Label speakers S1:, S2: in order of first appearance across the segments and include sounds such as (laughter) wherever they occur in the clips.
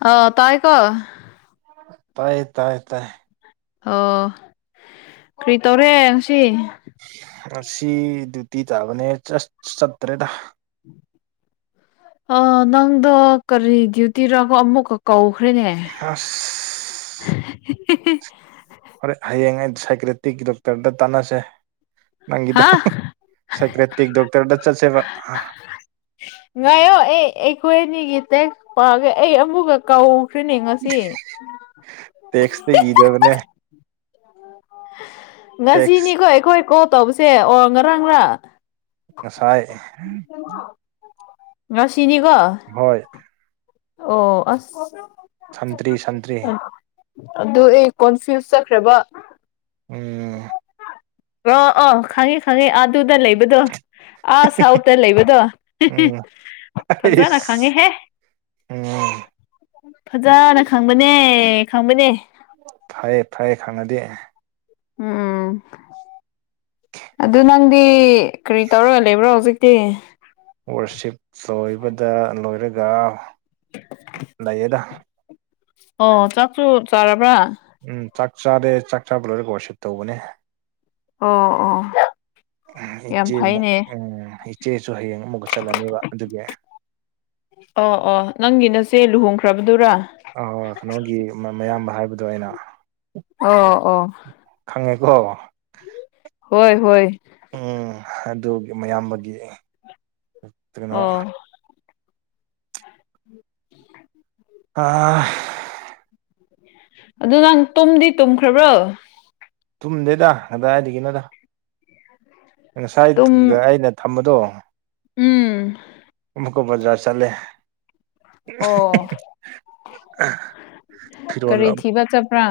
S1: ꯑ ꯇꯥꯏꯀꯣ
S2: ꯇꯥꯏ ꯇꯥꯏ ꯇꯥꯏ
S1: ꯑꯣ ꯀꯔꯤ ꯇꯧꯔꯦ ꯉꯁꯤ
S2: ꯑꯁꯤ ꯗ꯭ꯌꯨꯇꯤ ꯇꯥꯕꯅꯦ ꯆꯔꯁꯆ ꯆꯠꯇꯔꯦꯗ
S1: ꯅꯪꯗꯣ ꯀꯔꯤ ꯗ꯭ꯌꯨꯇꯤꯔꯒꯣ ꯑꯃꯨꯛꯀ ꯀꯧꯈ꯭ꯔꯦꯅꯦ
S2: ꯍꯁ
S1: (unintelligible)
S2: ꯍꯣꯔꯦ ꯍꯌꯦꯡ ꯑꯩ ꯁꯥꯏꯀꯦꯇꯤꯛꯀꯤ ꯗꯣꯛꯇꯔꯗ ꯇꯥꯟꯅꯁꯦ ꯅꯪꯒꯤꯗ
S1: ꯍꯥ
S2: ꯁꯥꯏꯀ꯭ꯔꯦꯇꯤꯛ ꯗꯣꯛꯇꯔꯗ ꯆꯠꯁꯦꯕ
S1: ꯉꯥꯏꯌꯣ ꯑꯦ ꯑꯩꯈꯣꯏ ꯑꯅꯤꯒꯤ ꯇꯦꯛꯁ ꯄꯥꯒꯦ ꯑꯩ ꯑꯃꯨꯛꯀ ꯀꯧꯈ꯭ꯔꯅꯦ ꯉꯁꯤ
S2: (unintelligible) ꯇꯦꯛꯁ
S1: ꯉꯁꯤꯅꯤꯀꯣ ꯑꯩꯈꯣꯏ ꯀꯣꯜ ꯇꯧꯕꯁꯦ ꯑꯣ ꯉꯔꯥꯡꯂꯥ
S2: ꯉꯁꯥꯏ
S1: (unintelligible) ꯉꯁꯤꯅꯤꯀꯣ
S2: ꯍꯣꯏ
S1: ꯑꯣ ꯑꯁ
S2: ꯁꯟꯇ꯭ꯔꯤ ꯁꯟꯇ꯭ꯔꯤ
S1: ꯑꯗꯨ ꯑꯩ ꯀꯣꯟꯐ꯭ꯌꯨꯁ ꯆꯠꯈ꯭ꯔꯦꯕ
S2: ꯎꯝ
S1: ꯑꯣ ꯑꯣ ꯈꯪꯉꯤ ꯈꯪꯉꯤ ꯑꯗꯨꯗ ꯂꯩꯕꯗꯣ ꯑꯥ ꯁꯥꯎꯠꯇ ꯂꯩꯕꯗꯣ
S2: ꯎꯝ
S1: ꯐꯖꯅ
S2: ꯑꯩꯁ
S1: ꯈꯪꯉꯦꯍꯦ
S2: ꯎꯝ
S1: ꯐꯖꯅ ꯈꯪꯕꯅꯦ ꯈꯪꯕꯅꯦ
S2: ꯐꯌꯦ ꯐꯌꯦ ꯈꯥꯟꯅꯗꯤꯦ
S1: ꯎꯝ ꯑꯗꯨ ꯅꯪꯗꯤ ꯀꯔꯤ ꯇꯧꯔꯒ ꯂꯩꯕ꯭ꯔꯣ ꯍꯧꯖꯤꯛꯇꯤ
S2: ꯋꯥꯔꯁꯤꯞ ꯂꯣꯏꯕꯗ ꯂꯣꯏꯔꯒ ꯂꯩꯌꯦꯗ
S1: ꯑꯣ ꯆꯥꯛꯁꯨ ꯆꯥꯔꯕ꯭ꯔꯥ
S2: ꯎꯝ ꯆꯥꯛ ꯆꯥꯔꯦ ꯆꯥꯛ ꯆꯥꯕ ꯂꯣꯏꯔꯦ ꯣꯔꯁꯤꯠ ꯇꯧꯕꯅꯦ
S1: ꯑꯣ ꯑꯣ ꯌꯥꯝ ꯐꯩꯅꯦ
S2: ꯆꯦꯁꯨ ꯍꯌꯦꯡ ꯑꯃꯨꯛ ꯆꯠꯂꯅꯦꯕ ꯑꯗꯨꯒꯤ
S1: ꯑꯣ ꯑꯣ ꯅꯪꯒꯤ ꯅꯆꯦ ꯂꯨꯍꯣꯡꯈ꯭ꯔꯕꯗꯨꯔꯥ
S2: ꯑ ꯀꯩꯅꯣꯒꯤ ꯃꯌꯥꯝꯕ ꯍꯥꯏꯕꯗꯣ ꯑꯩꯅ
S1: ꯑꯣ ꯑꯣ
S2: ꯈꯪꯉꯦꯀꯣ
S1: ꯍꯣꯏ ꯍꯣꯏ
S2: ꯎꯝ ꯑꯗꯨ ꯃꯌꯥꯝꯕꯒꯤ ꯀꯩꯅꯣ
S1: ꯑꯣ
S2: ꯑꯥ
S1: ꯑꯗꯨ ꯅꯪ ꯇꯨꯝꯗꯤ ꯇꯨꯝꯈ꯭ꯔꯕ꯭ꯔꯣ
S2: ꯇꯨꯝꯗꯦꯗ ꯀꯗꯥꯏꯗꯒꯤꯅꯗ ꯉꯁꯥꯏ
S1: ꯇꯨꯝ
S2: ꯑꯩꯅ ꯊꯝꯕꯗꯣ
S1: ꯎꯝ
S2: ꯃꯨꯀꯣ ꯖꯔ ꯆꯠꯂꯦ
S1: ꯑꯣ
S2: ꯐꯤꯔꯣꯜ
S1: ꯀꯔꯤ ꯊꯤꯕ ꯆꯠꯄ꯭ꯔꯥ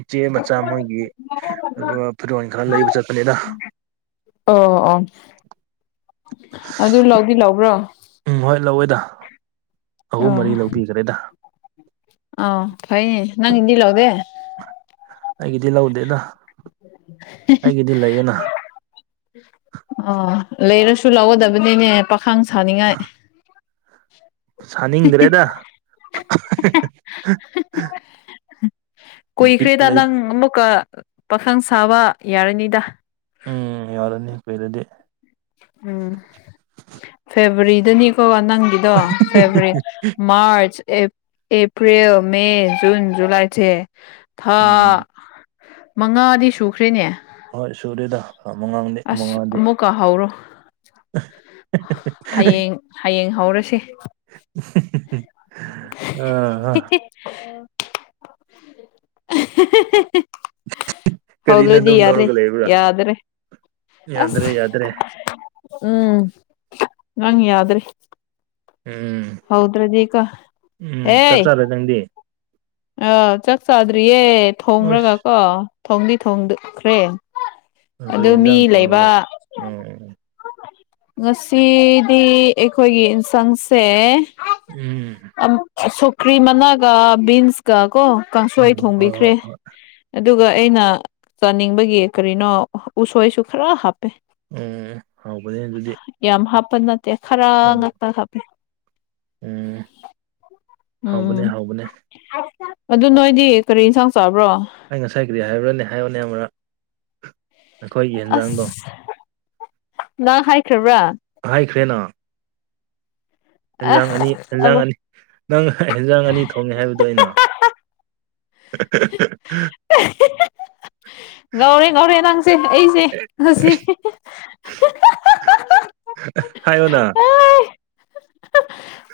S2: ꯏꯆꯦ ꯃꯆꯥ ꯃꯣꯏꯒꯤ ꯐꯨꯠꯕꯣꯜ ꯈꯔ ꯂꯩꯕ ꯆꯠꯄꯅꯤꯅ
S1: ꯑꯣ ꯑꯣ ꯑꯗꯨ ꯂꯧꯗꯤ ꯂꯧꯕ꯭ꯔꯣ
S2: ꯎꯝ ꯍꯣꯏ ꯂꯧꯋꯦꯗ ꯑꯍꯨꯝ ꯃꯔꯤ ꯂꯧꯕꯤꯈ꯭ꯔꯦꯗ
S1: ꯑ ꯐꯩꯅꯦ ꯅꯪ ꯏꯗꯤ ꯂꯣꯒꯦ
S2: ꯑꯩꯒꯤꯗꯤ ꯂꯧꯗꯦꯅ ꯑꯩꯒꯤꯗꯤ ꯂꯩꯌꯦꯅ
S1: ꯑꯥ ꯂꯩꯔꯁꯨ ꯂꯧꯒꯗꯕꯅꯤꯅꯦ ꯄꯥꯈꯥꯡ ꯁꯥꯅꯤꯡꯉꯥꯏ
S2: ꯁꯥꯅꯤꯡꯗ꯭ꯔꯦꯗ ꯕꯤꯠ
S1: ꯀꯨꯏꯈ꯭ꯔꯦꯗ
S2: ꯂꯩ
S1: ꯅꯪ ꯑꯃꯨꯛꯀ ꯄꯥꯈꯪ ꯁꯥꯕ ꯌꯥꯔꯅꯤꯗ
S2: ꯎꯝ ꯌꯥꯔꯅꯤ (unintelligible) ꯂꯥꯗꯤ
S1: ꯎꯝ ꯐꯦꯕꯋꯥꯔꯤꯗꯅꯤꯀꯣ ꯅꯪꯗꯤ ꯗꯣ ꯐꯦꯕ꯭ꯋꯥꯔꯤ ꯃꯥꯔꯆ ꯑꯦ ꯑꯦꯄ꯭ꯔꯤꯜ ꯃꯦ ꯖꯨꯟ ꯖꯨꯂꯥꯏꯁꯦ ꯊꯥ
S2: ꯎꯝ
S1: ꯃꯉꯥꯗꯤ ꯁꯨꯈ꯭ꯔꯦꯅꯦ
S2: ꯍꯣꯏ ꯁꯨꯨꯔꯦꯗ ꯃꯉꯥꯡꯗꯤ ꯃꯉꯥꯗꯤ
S1: ꯀꯥ ꯍꯧꯔꯣ ꯍꯌꯦꯡ ꯍꯌꯦꯡ ꯍꯧꯔꯁꯦ
S2: (unintelligible)
S1: (unintelligible)
S2: ꯀꯔꯤꯅꯣ
S1: ꯍꯧꯗ꯭ꯔꯗꯤ
S2: ꯑꯗꯨꯝ
S1: ꯌꯥꯔꯦ
S2: ꯇꯧꯔꯒ ꯂꯩꯕ꯭ꯔꯥ
S1: ꯌꯥꯗ꯭ꯔꯦ
S2: ꯌꯥꯗ꯭ꯔꯦ
S1: ꯑꯁ
S2: ꯌꯥꯗ꯭ꯔꯦ
S1: ꯎꯝ ꯅꯪ ꯌꯥꯗ꯭ꯔꯦ
S2: ꯎꯝ
S1: ꯍꯧꯗ꯭ꯔꯗꯤꯀꯣ
S2: ꯎꯝ ꯆꯥꯛ (unintelligible) ꯅꯪꯗꯤ
S1: ꯑꯥ ꯆꯥꯛ ꯆꯥꯗ꯭ꯔꯤꯌꯦ ꯊꯣꯡꯕ꯭ꯔꯒ ꯀꯣ
S2: ꯑꯁ
S1: ꯊꯣꯡꯗꯤ ꯊꯣꯡꯈ꯭ꯔꯦ
S2: ꯀꯔꯤ
S1: ꯑꯗꯨ ꯃꯤ
S2: ꯌꯦꯟꯁꯥꯡ
S1: ꯂꯩꯕ
S2: ꯊꯣꯡꯕꯒꯦ ꯎꯝ ꯎꯝ
S1: ꯉꯁꯤꯗꯤ ꯑꯩꯈꯣꯏꯒꯤ ꯌꯦꯟꯁꯥꯡꯁꯦ
S2: ꯎꯝ
S1: ꯁꯧꯒ꯭ꯔꯤ ꯃꯅꯥꯒ ꯕꯤꯟꯁꯀ ꯀꯣ ꯀꯥꯡꯁꯣꯏ
S2: ꯍꯣꯏ
S1: ꯊꯣꯡꯕꯤꯈ꯭ꯔꯦ
S2: ꯍꯣꯏ ꯍꯣꯏ
S1: ꯑꯗꯨꯒ ꯑꯩꯅ ꯆꯥꯅꯤꯡꯕꯒꯤ ꯀꯔꯤꯅꯣ ꯎꯁꯣꯏꯁꯨ ꯈꯔ ꯍꯥꯞꯄꯦ
S2: ꯎꯝ ꯍꯧꯕꯅꯦ ꯑꯗꯨꯗꯤ
S1: ꯌꯥꯝ ꯍꯥꯞꯄ ꯅꯠꯇꯦ ꯈꯔ
S2: ꯎꯝ
S1: ꯉꯥꯛꯇ ꯍꯥꯞ
S2: ꯎꯝ ꯍꯥꯎꯕꯅꯦ
S1: ꯎꯝ
S2: ꯍꯥꯎꯕꯅꯦ
S1: ꯑꯗꯨ ꯅꯣꯏꯗꯤ ꯀꯔꯤ ꯌꯦꯟꯁꯥꯡ ꯆꯥꯕ꯭ꯔꯣ
S2: ꯑꯩ ꯉꯁꯥꯏ ꯀꯔꯤ ꯍꯥꯏꯕꯔꯅꯦ ꯍꯥꯏꯔꯌꯨꯅꯦ ꯑꯃꯨꯔꯛ ꯑꯩꯈꯣꯏꯒꯤ ꯌꯦꯟꯖꯥꯡꯗꯣ
S1: ꯑꯁ ꯅꯪ ꯍꯥꯏꯈ꯭ꯔꯕ꯭ꯔꯥ
S2: ꯍꯥꯏꯈ꯭ꯔꯦꯅ ꯑꯦꯟꯖꯥꯡ ꯑꯅꯤ
S1: ꯑꯁ
S2: ꯑꯦꯟꯖꯥꯡ ꯑꯅꯤ ꯅꯪ ꯑꯦꯟꯖꯥꯡ ꯑꯅꯤ ꯊꯣꯡꯉꯦ ꯍꯥꯏꯕꯗꯣ ꯑꯩꯅ
S1: ꯉꯥꯎꯔꯦ ꯉꯥꯎꯔꯦ ꯅꯥꯡꯁꯦ ꯑꯩꯁꯦ ꯉꯁꯤ
S2: ꯍꯥꯏꯌꯣꯅꯥ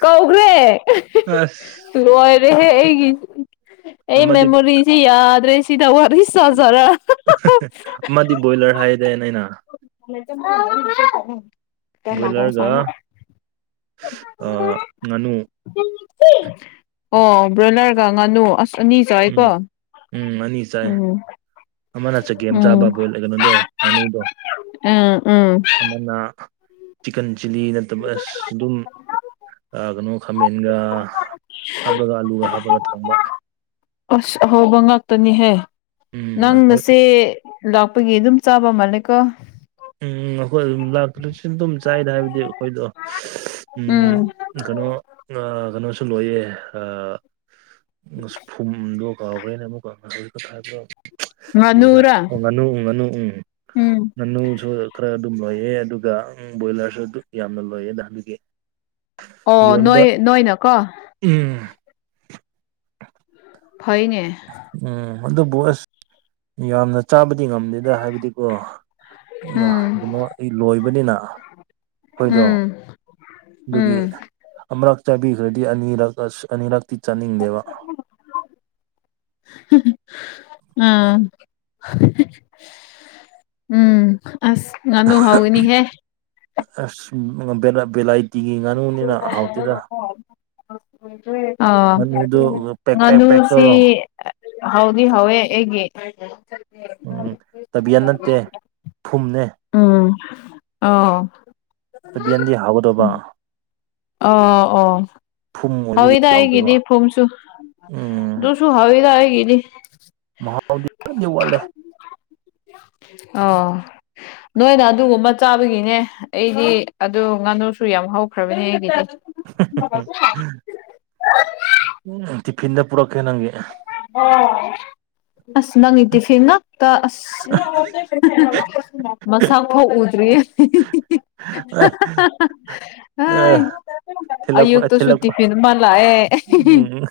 S1: ꯀꯧꯈ꯭ꯔꯦ
S2: ꯑꯁ
S1: ꯂꯣꯏꯔꯦꯍꯦ ꯑꯩꯒꯤ ꯑꯩ
S2: ꯑꯃꯗꯤ
S1: ꯃꯦꯃꯣꯔꯤꯁꯤ ꯌꯥꯗꯦ ꯁꯤꯗ ꯋꯥꯠꯏꯁ ꯆꯖꯔꯥ
S2: ꯑꯃꯗꯤ ꯕꯣꯏꯂꯔ ꯍꯥꯏꯔꯦꯅꯦ ꯑꯩꯅ
S1: (unintelligible)
S2: ꯑ ꯉꯥꯅꯨ
S1: ꯑꯣ ꯕ꯭ꯔꯣꯏꯂꯔꯒ ꯉꯥꯅꯨ ꯑꯁ ꯑꯅꯤ ꯆꯥꯏꯀꯣ
S2: ꯎꯝ ꯎꯝ ꯑꯅꯤ ꯆꯥꯏ
S1: ꯎꯝ
S2: ꯑꯃꯅ ꯆꯥꯒꯦꯝ ꯆꯥꯕ
S1: ꯎꯝ
S2: ꯕꯣꯏꯜ ꯀꯩꯅꯣꯗꯣ ꯉꯥꯅꯨꯗꯣ
S1: ꯎꯝ ꯎꯝ
S2: ꯑꯃꯅ ꯆꯤꯛꯀꯟ ꯆꯤꯂꯤ ꯅꯠꯇꯕ ꯑꯁ ꯑꯗꯨꯝ ꯑꯥ ꯀꯩꯅꯣ ꯈꯥꯃꯦꯟꯒ ꯍꯥꯞꯄꯒ ꯑꯂꯨꯒ ꯍꯥꯞꯄꯒ ꯊꯣꯡꯕ
S1: ꯑꯁ ꯑꯍꯧꯕ ꯉꯥꯛꯇꯅꯤꯍꯦ
S2: ꯎꯝ ꯑꯩꯈꯣꯏ
S1: ꯅꯪꯁꯦ ꯂꯥꯛꯄꯒꯤ ꯑꯗꯨꯝ ꯆꯥꯕ ꯃꯥꯜꯂꯦꯀꯣ
S2: ꯎꯝ ꯑꯩꯈꯣꯏ ꯑꯗꯨꯝ ꯂꯥꯛꯇ꯭ꯔꯁꯨ ꯑꯗꯨꯝ ꯆꯥꯏꯗ ꯍꯥꯏꯕꯗꯤ ꯑꯩꯈꯣꯏꯗꯣ ꯎꯝ ꯀꯩꯅꯣ ꯀꯩꯅꯣꯁꯨ ꯂꯣꯏꯌꯦ ꯑꯥ ꯐꯨꯝꯗꯣ ꯀꯥꯎꯈ꯭ꯔꯦꯅꯦ ꯑꯃꯨꯛꯀ ꯍꯧꯖꯤꯛ ꯍꯥꯏꯕꯗꯣ ꯀꯔꯤꯔ
S1: ꯉꯥꯅꯨꯔꯥ
S2: ꯑꫭ ꯉꯥꯅꯨ ꯉꯥꯅꯨ ꯎꯝ
S1: ꯎꯝ
S2: ꯉꯥꯅꯨꯁꯨ ꯈꯔ ꯑꯗꯨꯝ ꯂꯣꯏꯌꯦ ꯑꯗꯨꯒ ꯕꯣꯏꯂꯔꯁꯨ ꯑꯗꯨ ꯌꯥꯝꯅ ꯂꯣꯏꯌꯦ ꯑꯗꯨꯒꯤ
S1: ꯑꯣ
S2: ꯌꯣꯟꯕ
S1: ꯅꯣꯏ ꯅꯣꯏꯅ ꯀꯣ
S2: ꯎꯝ
S1: ꯐꯩꯅꯦ
S2: ꯎꯝ ꯑꯗꯨꯕꯨ ꯑꯁ ꯌꯥꯝꯅ ꯆꯥꯕꯗꯤ ꯉꯝꯗꯦꯗ ꯍꯥꯏꯕꯗꯤꯀꯣ
S1: ꯎꯝ
S2: ꯀꯩꯅꯣ ꯑꯩ ꯂꯣꯏꯕꯅꯤꯅ ꯑꯩꯈꯣꯏꯗꯣ
S1: ꯎꯝ
S2: ꯑꯗꯨꯒꯤ
S1: ꯎꯝ
S2: ꯑꯃꯨꯔꯛ ꯆꯥꯕꯤꯈ꯭ꯔꯗꯤ ꯑꯅꯤꯔꯛ ꯑꯁ ꯑꯅꯤꯔꯛꯇꯤ ꯆꯥꯅꯤꯡꯗꯦꯕ꯫
S1: ꯑꯥ (unintelligible) ꯎꯝ ꯑꯁ ꯉꯅꯨ ꯍꯥꯎꯅꯤ ꯍꯦ
S2: ꯑꯁ ꯕꯦꯂꯥꯏꯇꯤꯒꯤ ꯉꯥꯅꯨꯅꯤꯅ ꯍꯥꯎꯇꯦꯗ
S1: ꯑ
S2: ꯉꯥꯅꯨꯗꯨ ꯄꯦꯛ ꯄꯦꯛ ꯄꯦꯛ
S1: ꯉꯅꯨꯁꯤ
S2: ꯇꯧ
S1: ꯍꯥꯎꯗꯤ ꯍꯥꯎꯋꯦ ꯑꯩꯒꯤ
S2: ꯎꯝ ꯇꯕꯤꯌꯟ ꯅꯠꯇꯦ ꯐꯨꯝꯅꯦ
S1: ꯎꯝ ꯑꯣ
S2: ꯇꯕꯤꯌꯟꯗꯤ ꯍꯥꯎꯒꯗꯧꯕ
S1: ꯑꯣ
S2: ꯐꯨꯝ ꯑꯣꯏꯕꯒꯤ
S1: ꯍꯥꯎꯗ
S2: ꯍꯥꯎꯗꯕ
S1: ꯍꯥꯏꯒꯗꯤ ꯐꯣꯝꯁꯨ
S2: ꯎꯝ
S1: ꯇꯁꯨ ꯍꯥꯎꯋꯤꯗ
S2: ꯃꯍꯧꯗꯤ ꯈꯔꯗꯤ ꯋꯥꯠꯂꯦ꯫
S1: ꯑꯣ ꯅꯣꯏꯅ ꯑꯗꯨꯒꯨꯝꯕ ꯆꯥꯕꯒꯤꯅꯦ ꯑꯩꯗꯤ ꯑꯗꯨ ꯉꯥꯅꯨꯁꯨ ꯌꯥꯝ ꯍꯧꯈ꯭ꯔꯕꯅꯤ ꯑꯩꯒꯤꯗꯤ
S2: ꯎꯝ ꯇꯤꯐꯤꯟꯗ ꯄꯨꯔꯛꯀꯦ ꯅꯪꯒꯤ
S1: ꯑꯁ ꯅꯪꯒꯤ ꯇꯤꯐꯤꯟ ꯉꯛ ꯇ ꯑꯁ ꯃꯁꯥ ꯐꯥꯎ ꯎꯗ꯭ꯔꯤꯌꯦ (unintelligible) ꯑ
S2: ꯊꯤꯜꯂꯛꯄ
S1: ꯑꯌꯨꯛꯇꯛꯇ ꯁ
S2: ꯊꯤꯜꯂꯛꯄ
S1: ꯇꯤꯐꯤꯟ ꯃꯂ ꯑꯦ
S2: ꯎꯝ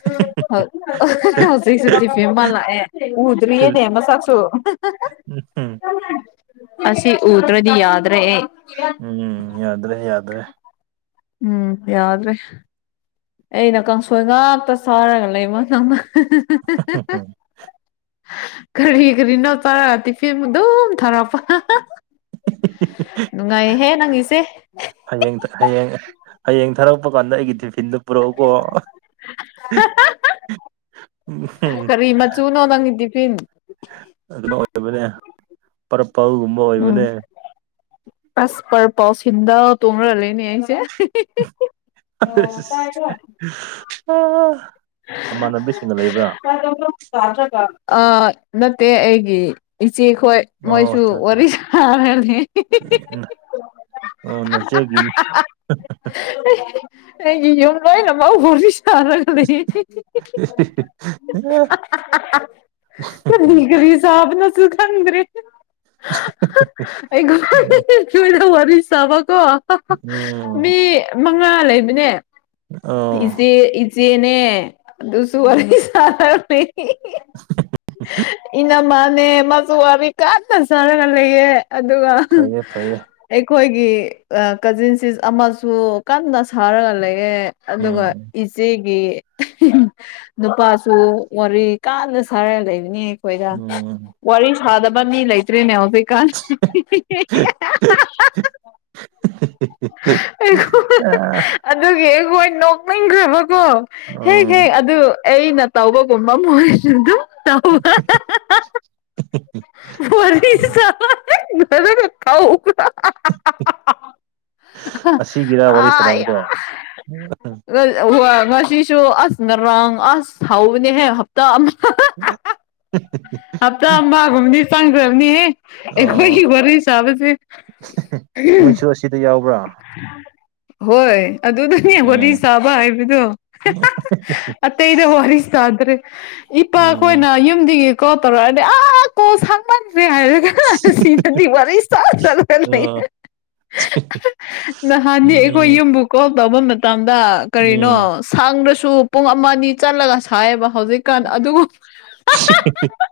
S1: ꯍꯧꯖꯤꯛꯁꯨꯛꯇꯤ ꯐꯦꯃꯜ ꯂꯥꯛꯑꯦ ꯎꯗ꯭ꯔꯤꯌꯦꯅꯦ ꯃꯁꯛꯁꯨ
S2: ꯎ ꯍꯝ
S1: ꯑꯁꯤꯁ ꯎꯇꯔꯗꯤ ꯌꯥꯗ ꯔꯦ
S2: ꯎꯝ ꯌꯥꯗ꯭ꯔꯦ ꯌꯥꯗ꯭ꯔꯦ
S1: ꯎꯝ ꯌꯥꯎꯗ꯭ꯔꯦ ꯑꯩꯅ ꯀꯥꯡꯁꯣꯏ ꯉꯥꯛꯇ ꯆꯥꯔꯒ ꯂꯩꯕ ꯀꯔꯤ ꯀꯔꯤꯅꯣ ꯆꯥꯔ ꯇꯤꯐꯤꯟ ꯑꯗꯨꯝ ꯊꯔꯛꯄ꯫ ꯅꯨꯡꯉꯥꯏꯍꯦ ꯅꯪꯒꯤꯁꯦ
S2: ꯍꯌꯦꯡ ꯍꯌꯦꯡ ꯍꯌꯦꯡ ꯊꯥꯔꯛꯄ ꯀꯥꯟꯗ ꯑꯩꯒꯤ ꯇꯤꯐꯤꯟꯗꯨ ꯭ꯄꯨꯔꯛꯎꯀꯣ
S1: ꯇꯨꯅꯣ ꯅꯪꯒꯤ ꯇꯤꯐꯤꯟ꯫
S2: ꯑꯗꯨꯅ ꯑꯣꯏꯕꯅꯦ ꯄꯔꯄꯜꯒꯨꯝꯕ꯫
S1: ꯎꯝ
S2: ꯑꯣꯏꯕꯅꯦ
S1: ꯑꯁ ꯄꯔ ꯄꯥꯎꯁ ꯍꯗ ꯇꯣꯡꯉꯔ ꯂꯩꯦꯅꯦ ꯑꯩꯁꯦ
S2: ꯑꯣ
S1: ꯍ ꯑ ꯅꯠꯇꯦ ꯑꯩꯒꯤ ꯏꯆꯦꯈꯣꯏ
S2: ꯑꯣ
S1: ꯃꯣꯏꯁꯨ
S2: ꯑꯆꯥ ꯑꯆꯥ
S1: ꯑꯣꯔꯤꯁꯥ
S2: ꯑ ꯅꯆꯦꯒꯤ
S1: ꯑꯦ ꯑꯩꯒꯤ ꯌꯨꯝ ꯂꯥꯏꯅ ꯃꯥ ꯍꯁꯤ ꯁꯥꯥꯟꯔꯒ ꯂꯩ
S2: ꯑ
S1: ꯂꯤꯒꯔꯤ ꯁꯥꯕꯅꯁꯨ ꯈꯥꯟꯗ꯭ꯔꯦ ꯑꯩꯒꯣ ꯆꯣꯏꯗ ꯋꯥꯔꯤꯔꯤꯁ ꯆꯕ ꯀꯣ
S2: ꯎꯝ
S1: ꯃꯉꯥ ꯂꯩꯕꯅꯦ
S2: ꯑꯣ
S1: ꯏꯆꯦ ꯏꯆꯦꯅꯦ ꯑꯗꯨꯁꯨ ꯋꯥꯔꯤ ꯁꯥꯦ ꯏꯅꯃꯅꯦ ꯃꯥꯁꯨ ꯋꯥꯕꯤ ꯀꯥꯟꯟꯅ ꯆꯥꯔꯒ ꯂꯩꯌꯦ ꯑꯗꯨꯒ
S2: ꯐꯩꯌꯦ ꯐꯩꯌꯦ
S1: ꯑꯩꯈꯣꯏꯒꯤ ꯀꯖꯤꯟꯁꯤ ꯑꯃꯁꯨ ꯀꯟꯅ ꯁꯥꯔꯒ ꯂꯩꯑꯦ ꯑꯗꯨꯉ
S2: ꯎꯝ
S1: ꯏꯆꯦꯒꯤ ꯅꯨꯄꯥꯁꯨ ꯋꯥꯔꯤ ꯀꯥꯟꯅ ꯁꯥꯔꯒ ꯂꯩꯕꯅꯤ ꯑꯩꯈꯣꯏꯗ
S2: ꯎꯝ
S1: ꯋꯥꯔꯤ ꯁꯥꯗꯕ ꯃꯤ ꯂꯩꯇ꯭ꯔꯤꯅꯦ ꯩꯀꯥꯜ
S2: (unintelligible)
S1: ꯑꯗꯨꯒꯤ ꯑꯩꯈꯣꯏ ꯅꯣꯛꯅꯤꯡꯈ꯭ꯔꯕ ꯀꯣ ꯍꯦꯛ ꯍꯦꯛ
S2: ꯎꯝ
S1: ꯑꯗꯨ ꯑꯩꯅ ꯇꯧꯕꯒꯨꯝꯕ ꯃꯣꯏꯁꯤꯡꯗ ꯇ ꯈꯥꯎ
S2: ꯑꯁꯤꯒꯤꯔ ꯋꯥꯔꯤ
S1: ꯑ
S2: ꯁꯥꯟꯅꯕꯗꯣ
S1: ꯉꯥꯁꯤꯁꯨ ꯑꯁ ꯉꯔꯥꯡ ꯑꯁ ꯍꯥꯎꯕꯅꯦꯍꯦ ꯍꯞꯇꯥ ꯑꯃ
S2: (unintelligible)
S1: ꯍꯞꯇꯥ ꯑꯃꯒꯨꯝꯅꯤ ꯆꯪꯈ꯭ꯔꯕꯅꯤꯍꯦ ꯑꯩ
S2: ꯑꯣ
S1: ꯋꯥꯔꯤꯔꯁꯕꯗꯤ
S2: ꯁꯤꯗ ꯌꯥꯎꯕ꯭ꯔꯥ
S1: ꯍꯣꯏ ꯑꯗꯨꯗꯅꯦ ꯋꯥꯔꯤꯗꯤ
S2: ꯎꯝ
S1: ꯁꯥꯕ ꯍꯥꯏꯕꯗꯣ ꯑꯇꯩꯩꯗ ꯋꯥꯔꯤꯁꯥꯟꯗ꯭ꯔꯦ ꯏ
S2: ꯎꯝ
S1: ꯄꯈꯣꯏꯅ ꯌ ꯀꯣ ꯇꯔꯣ ꯑꯗꯤ ꯑ ꯀꯣ ꯁ ꯃ ꯁꯤ ꯑꯗꯤ ꯃꯔ ꯆ ꯆ
S2: ꯑ
S1: (unintelligible) ꯅꯍꯥꯟꯅꯦ ꯑꯩꯈꯣꯏ
S2: ꯎꯝ
S1: ꯌꯨꯝꯕꯨ ꯀꯣꯜ ꯇꯧꯕ ꯃꯇꯝꯗ ꯀꯔꯤꯅꯣ
S2: ꯎꯝ ꯎꯝ
S1: ꯁꯥꯡꯗ꯭ꯔꯁꯨ ꯄꯨꯡ ꯑꯃ ꯑꯅꯤ ꯆꯠꯂꯒ ꯁꯥꯏꯌꯦꯕ ꯍꯧꯖꯤꯛꯀꯥꯟ ꯑꯗꯨꯒ
S2: (inaudible)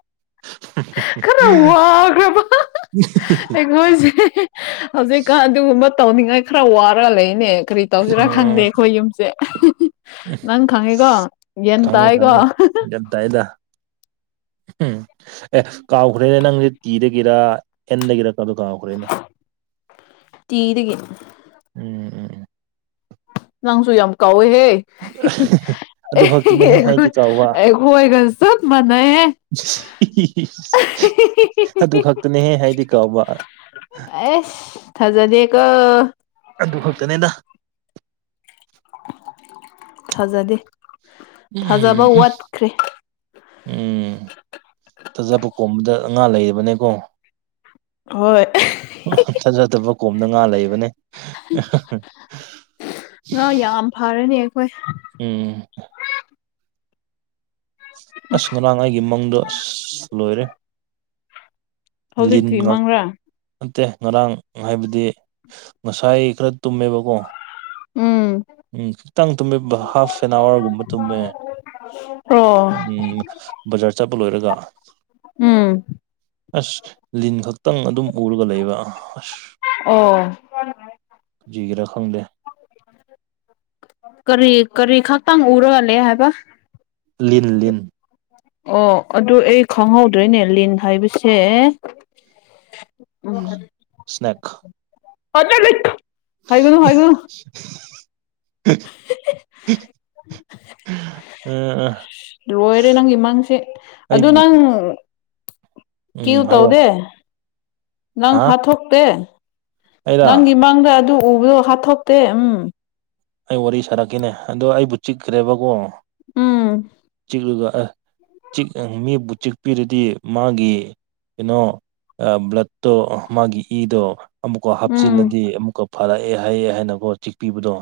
S1: ꯈꯔ ꯋꯥꯈ꯭ꯔꯕ ꯃꯣꯏꯁꯦ ꯍꯧꯖꯤꯛꯀꯥꯟ ꯑꯗꯨꯒꯨꯝꯕ ꯇꯧꯅꯤꯡꯉꯥꯏ ꯈꯔ ꯋꯥꯔꯒ ꯂꯩꯅꯦ ꯀꯔꯤ ꯇꯧꯁꯤꯔꯥ ꯈꯪꯗꯦ ꯑꯩꯈꯣꯏ ꯌꯨꯝꯁꯦ ꯅꯪ ꯈꯪꯉꯤꯀꯣ ꯌꯦꯟ ꯇꯥꯏꯥꯏꯀꯣ
S2: ꯌꯦ ꯇꯏꯗ ꯎꯝ ꯑꯦ ꯀꯥꯎꯈ꯭ꯔꯦꯅꯦ ꯅꯪꯁꯦ ꯇꯤꯗꯒꯤꯔ ꯑꯦꯟꯗꯒꯤꯔ ꯀꯗꯣ ꯀꯥꯎꯈ꯭ꯔꯦꯅꯦ
S1: ꯆꯤꯗꯒ
S2: ꯎꯝ ꯎꯝ
S1: ꯅꯪꯁꯨ ꯌꯥꯝ ꯀꯥꯎꯋꯦꯍꯦ
S2: ꯑꯗꯨ ꯈꯛꯇꯅꯦꯍꯦ
S1: ꯑꯦꯈꯣꯏ
S2: ꯍꯥꯏꯗꯤ ꯀꯥꯎꯕ
S1: ꯑꯩꯈꯣꯏꯒ ꯆꯠ ꯃꯥꯟꯅꯩꯍꯦ
S2: ꯑꯗꯨ ꯈꯛꯇꯅꯦꯍꯦ ꯍꯥꯏꯗꯤ ꯀꯥꯎꯕ
S1: ꯑꯦꯁ ꯊꯖꯅꯦꯀ
S2: ꯑꯗꯨ ꯈꯛꯇꯅꯦꯗ
S1: ꯊꯥꯖꯗꯦ ꯊꯥꯖꯕ
S2: ꯎꯝ
S1: ꯋꯥꯠꯈ꯭ꯔꯦ
S2: ꯎꯝ ꯐꯖꯕ ꯀꯣꯝꯕꯗ ꯉꯉꯥ ꯂꯩꯔꯤꯕꯅꯦꯀꯣ
S1: ꯍꯣꯏ
S2: ꯊꯥꯖꯗꯕ ꯀꯣꯝꯗ ꯉꯥ ꯂꯩꯕꯅꯦ
S1: ꯉꯥ ꯌꯥꯝ ꯐꯔꯅꯤ ꯑꯩꯈꯣꯏ
S2: ꯎꯝ ꯑꯁ ꯉꯔꯥꯡ ꯑꯩꯒꯤ ꯃꯪꯗꯣ ꯑꯁ ꯂꯣꯏꯔꯦ ꯂꯤꯟ
S1: ꯍꯧꯖꯤꯛꯇꯤ ꯃꯪꯔꯥ
S2: ꯅꯠꯇꯦ ꯉꯔꯥꯡ ꯍꯥꯏꯕꯗꯤ ꯉꯁꯥꯏ ꯈꯔ ꯇꯨꯝꯃꯦꯕꯀꯣ
S1: ꯎꯝ
S2: ꯎꯝ ꯈꯤꯇꯪ ꯇꯨꯝꯃꯦ ꯍꯥꯐ ꯑꯦꯟ ꯑꯋꯥꯔꯒꯨꯝꯕ ꯇꯨꯝꯃꯦ
S1: ꯑꯣ
S2: ꯎꯝ ꯕꯖꯥꯔ ꯆꯠꯄ ꯂꯣꯏꯔꯒ
S1: ꯎꯝ
S2: ꯑꯁ ꯂꯤꯟ ꯈꯛꯇꯪ ꯑꯗꯨꯝ ꯎꯔꯒ ꯂꯩꯕ ꯑꯁ
S1: (inaudible)
S2: ꯖꯤꯒꯔꯥ ꯈꯪꯗꯦ
S1: ꯀꯔꯤ ꯀꯔꯤ ꯈꯪꯇꯪ ꯎꯔ ꯋꯥꯂꯦ ꯍꯥꯏꯦꯕ
S2: ꯂꯤꯟ ꯂꯤꯤꯟ
S1: ꯑꯣ ꯑꯗꯨ ꯑꯩ ꯈꯪꯍꯧꯗ꯭ꯔꯣꯏꯅꯦ ꯂꯤꯟ ꯍꯥꯏꯕꯁꯦ
S2: ꯁ꯭ꯅꯦꯛ
S1: ꯍꯥꯏꯒꯅꯣ ꯍꯥꯏꯒ
S2: ꯎ (unintelligible) ꯎ ꯑ (unintelligible)
S1: ꯂꯣꯏꯔꯦ ꯅꯪꯒꯤ ꯏ ꯃꯥꯡꯁꯦ ꯑꯗꯨ
S2: ꯑꯩꯕꯨ
S1: ꯅꯪ
S2: ꯎꯝ
S1: ꯀ꯭ꯌꯨ
S2: ꯍꯥꯏꯌꯣ
S1: ꯇꯧꯗꯦ ꯅꯪ
S2: ꯍꯥ
S1: ꯍꯥꯠꯇꯣꯛꯇꯦ
S2: ꯑꯩꯔ
S1: ꯅꯪꯒꯤ ꯃꯥꯡ ꯈꯪꯗ ꯑꯗꯨ ꯎꯕꯗꯣ ꯍꯥꯠꯇꯣꯛꯇꯦ ꯎꯝ
S2: ꯑꯩ ꯋꯥꯔꯤ ꯁꯥꯔꯛꯀꯦꯅꯦ ꯑꯗꯣ ꯑꯩꯕꯨ ꯆꯤꯛꯈ꯭ꯔꯦꯕꯀꯣ
S1: ꯎꯝ
S2: ꯃꯤꯕꯨ ꯆꯤꯛꯄꯤꯔꯗꯤ ꯃꯥꯒꯤ ꯀꯩꯅꯣ ꯑ ꯕ꯭ꯂꯠꯇꯣ ꯃꯥꯒꯤ ꯏꯗꯣ ꯑꯃꯨꯛꯀ
S1: ꯎꯝ
S2: ꯍꯥꯞꯆꯤꯜꯂꯗꯤ ꯑꯃꯨꯛꯀ ꯐꯔꯛꯑꯦ ꯍꯥꯏꯑꯦ ꯍꯥꯏꯅꯀꯣ ꯆꯤꯛꯄꯤꯕꯗꯣ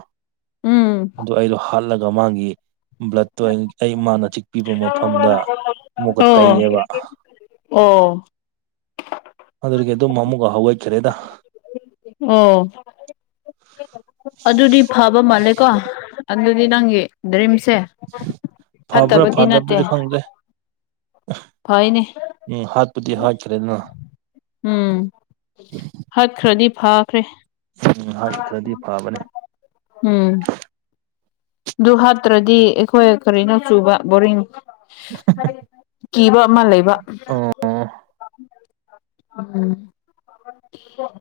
S1: ꯎꯝ
S2: ꯑꯗꯨ ꯑꯩꯗꯣ ꯍꯥꯠꯂꯒ ꯃꯥꯒꯤ ꯕ꯭ꯂꯠꯇꯣ ꯑꯩ ꯃꯥꯅ ꯆꯤꯛꯄꯤꯕ ꯃꯐꯝꯗ ꯑꯃꯨꯛꯀ
S1: ꯑꯣ
S2: ꯇꯩꯌꯦꯕ
S1: ꯑꯣ
S2: ꯑꯗꯨꯗꯒꯤ ꯑꯗꯨꯝ ꯑꯃꯨꯛ ꯍꯋꯥꯏꯈꯔꯦꯗ
S1: ꯑꯣ ꯑꯗꯨꯗꯤ ꯐꯕ ꯃꯥꯜꯂꯦꯀꯣ ꯑꯗꯨꯗꯤ ꯅꯪꯒꯤ ꯗ꯭ꯔꯤꯝꯁꯦ
S2: ꯐꯕ꯭ꯔ
S1: ꯐꯠꯇꯕꯗꯤ
S2: ꯐꯥꯗꯕ꯭ꯔ ꯈꯪꯦ
S1: ꯐꯅꯦ
S2: ꯎꯝ ꯍꯥꯠ ꯄꯠꯇ ꯍꯥ ꯆꯦꯅ
S1: ꯎꯝ ꯍꯠꯈ꯭ꯔꯗꯤ ꯐꯈ꯭ꯔꯦ
S2: ꯍꯥꯠ ꯈꯔꯗꯤ ꯐꯕꯅꯦ
S1: ꯎꯝ ꯑꯗꯨ ꯍꯥꯠꯇ꯭ꯔꯗꯤ ꯑꯩꯈꯣꯏ ꯀꯔꯤꯅꯣ ꯆꯨꯕ ꯕꯣꯔꯤꯡ ꯀꯤꯕ ꯑꯃ ꯂꯩꯕ
S2: ꯑꯣ
S1: ꯎꯝ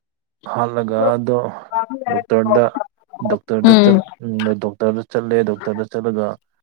S2: ꯍꯥꯠꯂꯒ ꯑꯗꯣ ꯗꯣꯛꯇꯔꯗ ꯗꯣꯛꯇꯔꯗ
S1: ꯎꯝ
S2: ꯎ ꯗꯣꯛꯇꯔꯗ ꯆꯠꯂꯦ ꯗꯣꯛꯇꯔꯗ ꯆꯠꯂꯒ